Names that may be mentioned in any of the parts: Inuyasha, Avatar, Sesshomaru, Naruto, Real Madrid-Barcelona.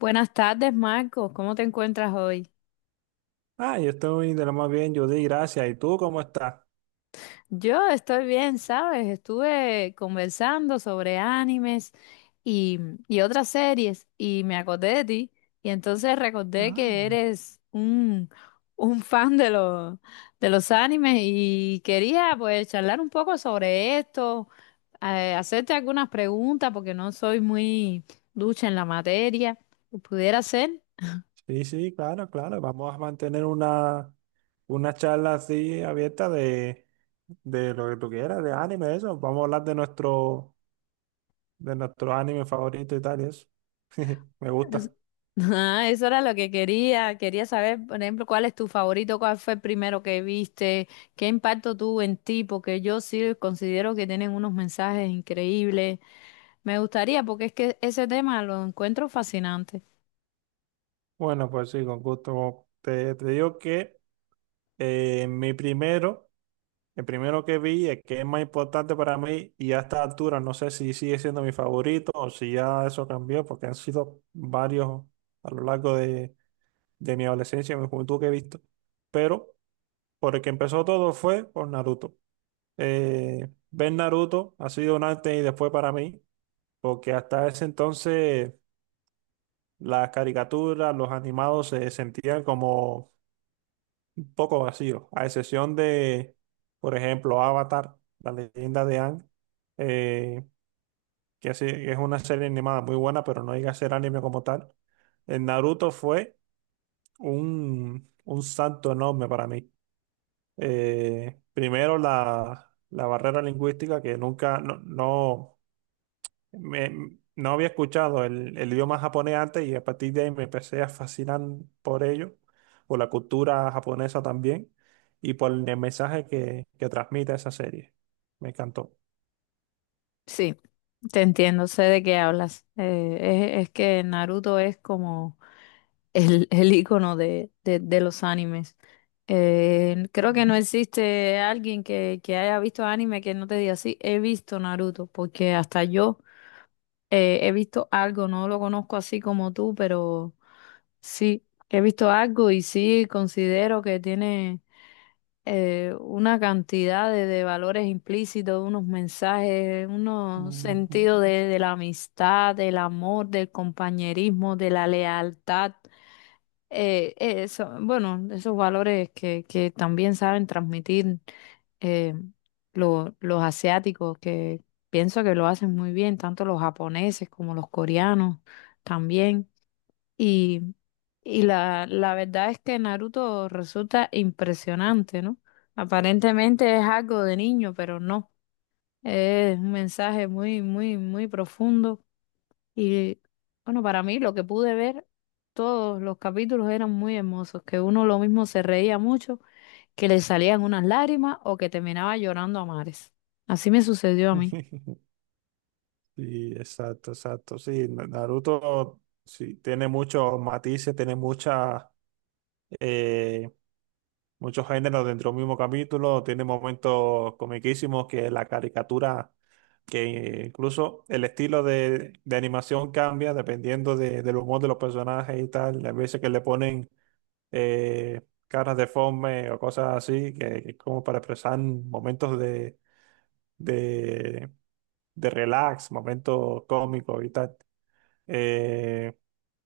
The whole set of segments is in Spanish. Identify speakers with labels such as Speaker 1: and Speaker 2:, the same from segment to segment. Speaker 1: Buenas tardes, Marcos. ¿Cómo te encuentras hoy?
Speaker 2: Yo estoy de lo más bien, yo di gracias. ¿Y tú cómo estás?
Speaker 1: Yo estoy bien, ¿sabes? Estuve conversando sobre animes y, y otras series y me acordé de ti y entonces recordé que
Speaker 2: Ah,
Speaker 1: eres un fan de de los animes y quería pues charlar un poco sobre esto, hacerte algunas preguntas porque no soy muy ducha en la materia. ¿Pudiera ser?
Speaker 2: sí, sí, claro, claro. Vamos a mantener una charla así abierta de lo que tú quieras, de anime, eso. Vamos a hablar de de nuestro anime favorito y tal, y eso. Me
Speaker 1: Es-
Speaker 2: gusta.
Speaker 1: Ah, eso era lo que quería. Quería saber, por ejemplo, cuál es tu favorito, cuál fue el primero que viste, qué impacto tuvo en ti, porque yo sí considero que tienen unos mensajes increíbles. Me gustaría, porque es que ese tema lo encuentro fascinante.
Speaker 2: Bueno, pues sí, con gusto. Te digo que mi primero. El primero que vi, el que es más importante para mí, y a esta altura no sé si sigue siendo mi favorito o si ya eso cambió, porque han sido varios a lo largo de mi adolescencia y mi juventud que he visto. Pero por el que empezó todo fue por Naruto. Ver Naruto ha sido un antes y después para mí, porque hasta ese entonces las caricaturas, los animados se sentían como un poco vacío, a excepción por ejemplo, Avatar, la leyenda de Aang, eh, que sí, que es una serie animada muy buena, pero no llega a ser anime como tal. En Naruto fue un salto enorme para mí. Primero la barrera lingüística, que nunca, no, no había escuchado el idioma japonés antes, y a partir de ahí me empecé a fascinar por ello, por la cultura japonesa también y por el mensaje que transmite esa serie. Me encantó.
Speaker 1: Sí, te entiendo, sé de qué hablas. Es que Naruto es como el icono de los animes. Creo que
Speaker 2: Mm,
Speaker 1: no existe alguien que haya visto anime que no te diga, sí, he visto Naruto, porque hasta yo he visto algo, no lo conozco así como tú, pero sí, he visto algo y sí considero que tiene una cantidad de valores implícitos, unos mensajes, unos
Speaker 2: ujú.
Speaker 1: sentidos de la amistad, del amor, del compañerismo, de la lealtad. Eso, bueno, esos valores que también saben transmitir, eh, los asiáticos, que pienso que lo hacen muy bien, tanto los japoneses como los coreanos también. Y, y la verdad es que Naruto resulta impresionante, ¿no? Aparentemente es algo de niño, pero no. Es un mensaje muy, muy, muy profundo y bueno, para mí lo que pude ver, todos los capítulos eran muy hermosos, que uno lo mismo se reía mucho, que le salían unas lágrimas o que terminaba llorando a mares. Así me sucedió a mí.
Speaker 2: Sí, exacto, exacto. Sí, Naruto sí, tiene muchos matices, tiene muchas eh, muchos géneros dentro del mismo capítulo, tiene momentos comiquísimos que la caricatura, que incluso el estilo de animación cambia dependiendo del humor de los personajes y tal. Las veces que le ponen eh, caras deformes o cosas así, que es como para expresar momentos de, de relax, momentos cómicos y tal. Eh,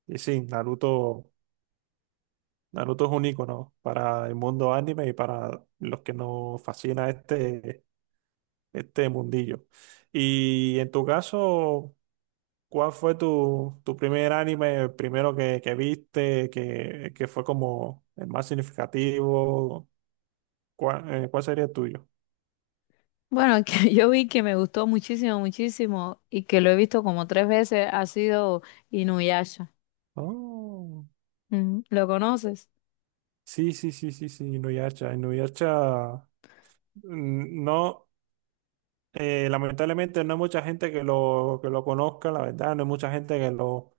Speaker 2: y sí, Naruto. Naruto es un icono para el mundo anime y para los que nos fascina este mundillo. Y en tu caso, ¿cuál fue tu primer anime, el primero que viste, que fue como el más significativo? ¿Cuál, cuál sería el tuyo?
Speaker 1: Bueno, que yo vi que me gustó muchísimo, muchísimo y que lo he visto como 3 veces ha sido Inuyasha.
Speaker 2: Oh,
Speaker 1: Mm, ¿lo conoces?
Speaker 2: sí, sí, sí, sí, sí, Inuyasha. Inuyasha, mm, no, lamentablemente no hay mucha gente que lo conozca, la verdad, no hay mucha gente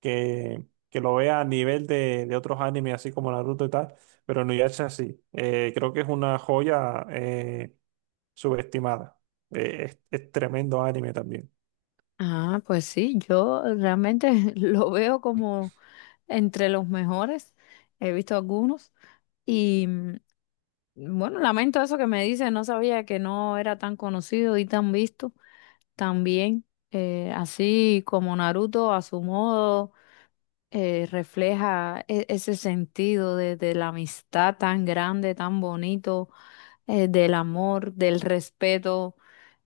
Speaker 2: que, que lo vea a nivel de otros animes, así como Naruto y tal, pero no es así. Creo que es una joya subestimada. Es tremendo anime también.
Speaker 1: Ah, pues sí, yo realmente lo veo como entre los mejores. He visto algunos. Y bueno, lamento eso que me dice, no sabía que no era tan conocido y tan visto. También, así como Naruto a su modo refleja ese sentido de la amistad tan grande, tan bonito, del amor, del respeto.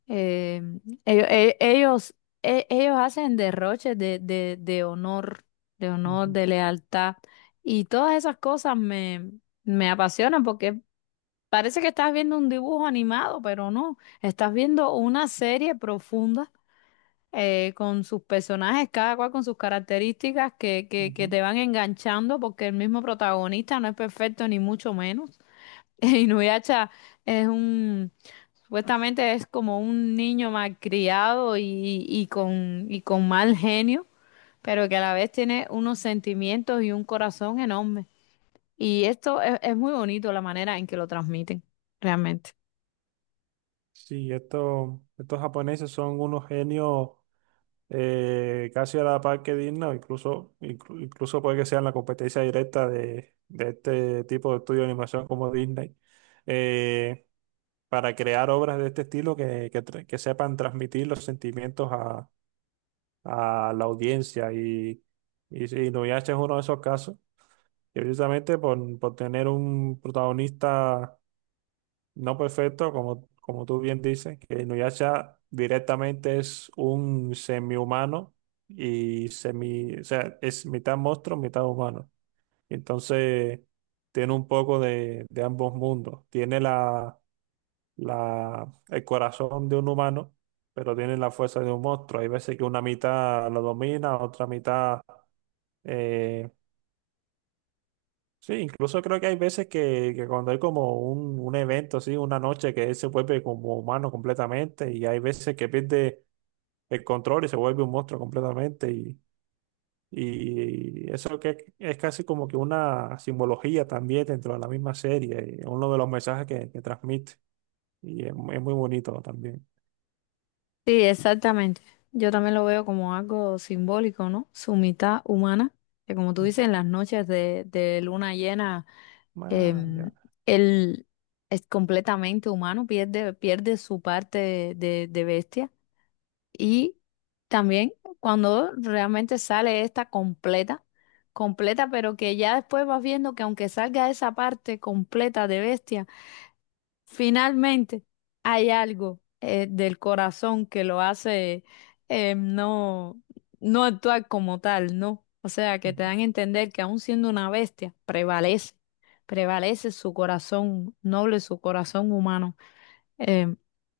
Speaker 1: eh, ello- e- ellos, Ellos hacen derroches de honor, de honor,
Speaker 2: Ujú,
Speaker 1: de lealtad. Y todas esas cosas me, me apasionan porque parece que estás viendo un dibujo animado, pero no. Estás viendo una serie profunda, con sus personajes, cada cual con sus características que, que
Speaker 2: ujú.
Speaker 1: te van enganchando porque el mismo protagonista no es perfecto ni mucho menos. Inuyasha es un, supuestamente es como un niño malcriado y con mal genio, pero que a la vez tiene unos sentimientos y un corazón enorme. Y esto es muy bonito la manera en que lo transmiten, realmente.
Speaker 2: Sí, estos japoneses son unos genios casi a la par que dignos, incluso, incluso puede que sean la competencia directa de este tipo de estudio de animación como Disney. Eh, para crear obras de este estilo que sepan transmitir los sentimientos a la audiencia. Y, sí, Inuyasha es uno de esos casos, que precisamente por tener un protagonista no perfecto, como, como tú bien dices, que Inuyasha directamente es un semihumano y semi, o sea, es mitad monstruo, mitad humano. Entonces, tiene un poco de ambos mundos. Tiene el corazón de un humano, pero tiene la fuerza de un monstruo. Hay veces que una mitad lo domina, otra mitad eh, sí, incluso creo que hay veces que cuando hay como un evento, así, una noche que él se vuelve como humano completamente, y hay veces que pierde el control y se vuelve un monstruo completamente. Y eso que es casi como que una simbología también dentro de la misma serie, y uno de los mensajes que transmite. Y es, es muy bonito también.
Speaker 1: Sí, exactamente. Yo también lo veo como algo simbólico, ¿no? Su mitad humana, que como tú
Speaker 2: Ujú.
Speaker 1: dices, en las noches de luna llena,
Speaker 2: Ah,
Speaker 1: em,
Speaker 2: ya.
Speaker 1: él es completamente humano, pierde su parte de bestia. Y también cuando realmente sale esta completa, pero que ya después vas viendo que aunque salga esa parte completa de bestia, finalmente, hay algo, del corazón que lo hace eh, no, no actuar como tal, ¿no? O sea, que te
Speaker 2: Ujú.
Speaker 1: dan a entender que aun siendo una bestia, prevalece su corazón noble, su corazón humano. Eh,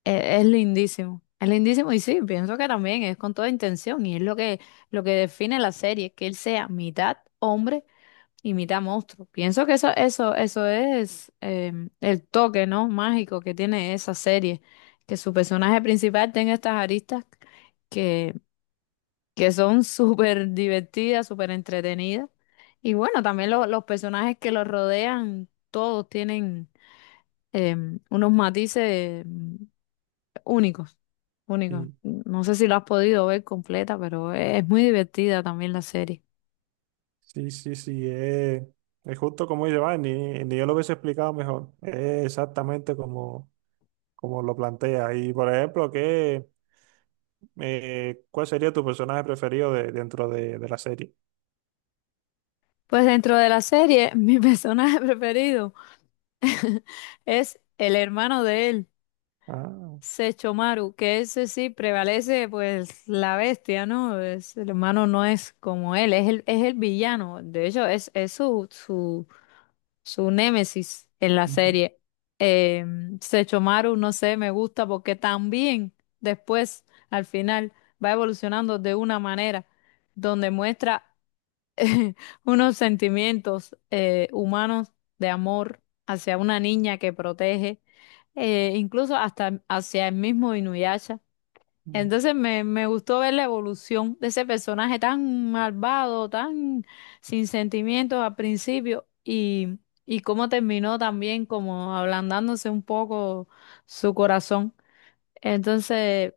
Speaker 1: es lindísimo, es lindísimo y sí, pienso que también es con toda intención y es lo que define la serie, que él sea mitad hombre, Imita monstruos. Pienso que eso, eso es, el toque, ¿no? Mágico que tiene esa serie. Que su personaje principal tenga estas aristas que, que son súper divertidas, súper entretenidas. Y bueno, también los personajes que los rodean, todos tienen, unos matices, únicos, únicos.
Speaker 2: Sí,
Speaker 1: No sé si lo has podido ver completa, pero es muy divertida también la serie.
Speaker 2: sí, sí, sí, es justo como dice, va, ni, ni yo lo hubiese explicado mejor, es exactamente como, como lo plantea. Y por ejemplo, ¿qué, cuál sería tu personaje preferido dentro de la serie?
Speaker 1: Pues dentro de la serie, mi personaje preferido es el hermano de él,
Speaker 2: Ah,
Speaker 1: Sechomaru, que ese sí prevalece, pues la bestia, ¿no? Es, el hermano no es como él, es el villano. De hecho, es, su némesis en la
Speaker 2: ujú,
Speaker 1: serie. Eh, Sechomaru, no sé, me gusta porque también después, al final, va evolucionando de una manera donde muestra unos sentimientos, humanos de amor hacia una niña que protege, incluso hasta hacia el mismo Inuyasha.
Speaker 2: ujú,
Speaker 1: Entonces me gustó ver la evolución de ese personaje tan malvado, tan sin sentimientos al principio y cómo terminó también como ablandándose un poco su corazón. Entonces...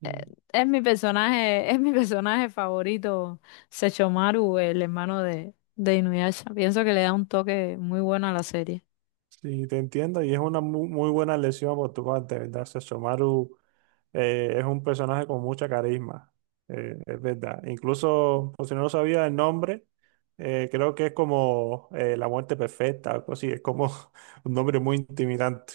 Speaker 2: sí.
Speaker 1: Es mi personaje favorito, Sechomaru, el hermano de Inuyasha. Pienso que le da un toque muy bueno a la serie.
Speaker 2: Sí, te entiendo, y es una muy buena elección por tu parte, ¿verdad? Sesshomaru es un personaje con mucha carisma, es verdad. Incluso, por si no lo sabía el nombre, creo que es como la muerte perfecta, algo así, es como un nombre muy intimidante.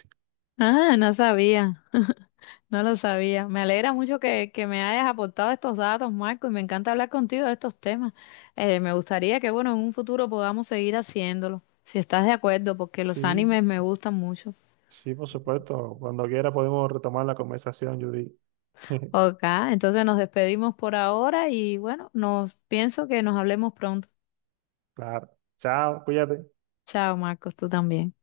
Speaker 1: Ah, no sabía, no lo sabía. Me alegra mucho que me hayas aportado estos datos, Marco, y me encanta hablar contigo de estos temas. Me gustaría que, bueno, en un futuro podamos seguir haciéndolo, si estás de acuerdo, porque los
Speaker 2: Sí,
Speaker 1: animes me gustan mucho.
Speaker 2: sí, por supuesto. Cuando quiera podemos retomar la conversación, Judy.
Speaker 1: Ok, entonces nos despedimos por ahora y bueno, nos pienso que nos hablemos pronto.
Speaker 2: Claro. Chao, cuídate.
Speaker 1: Chao, Marcos, tú también.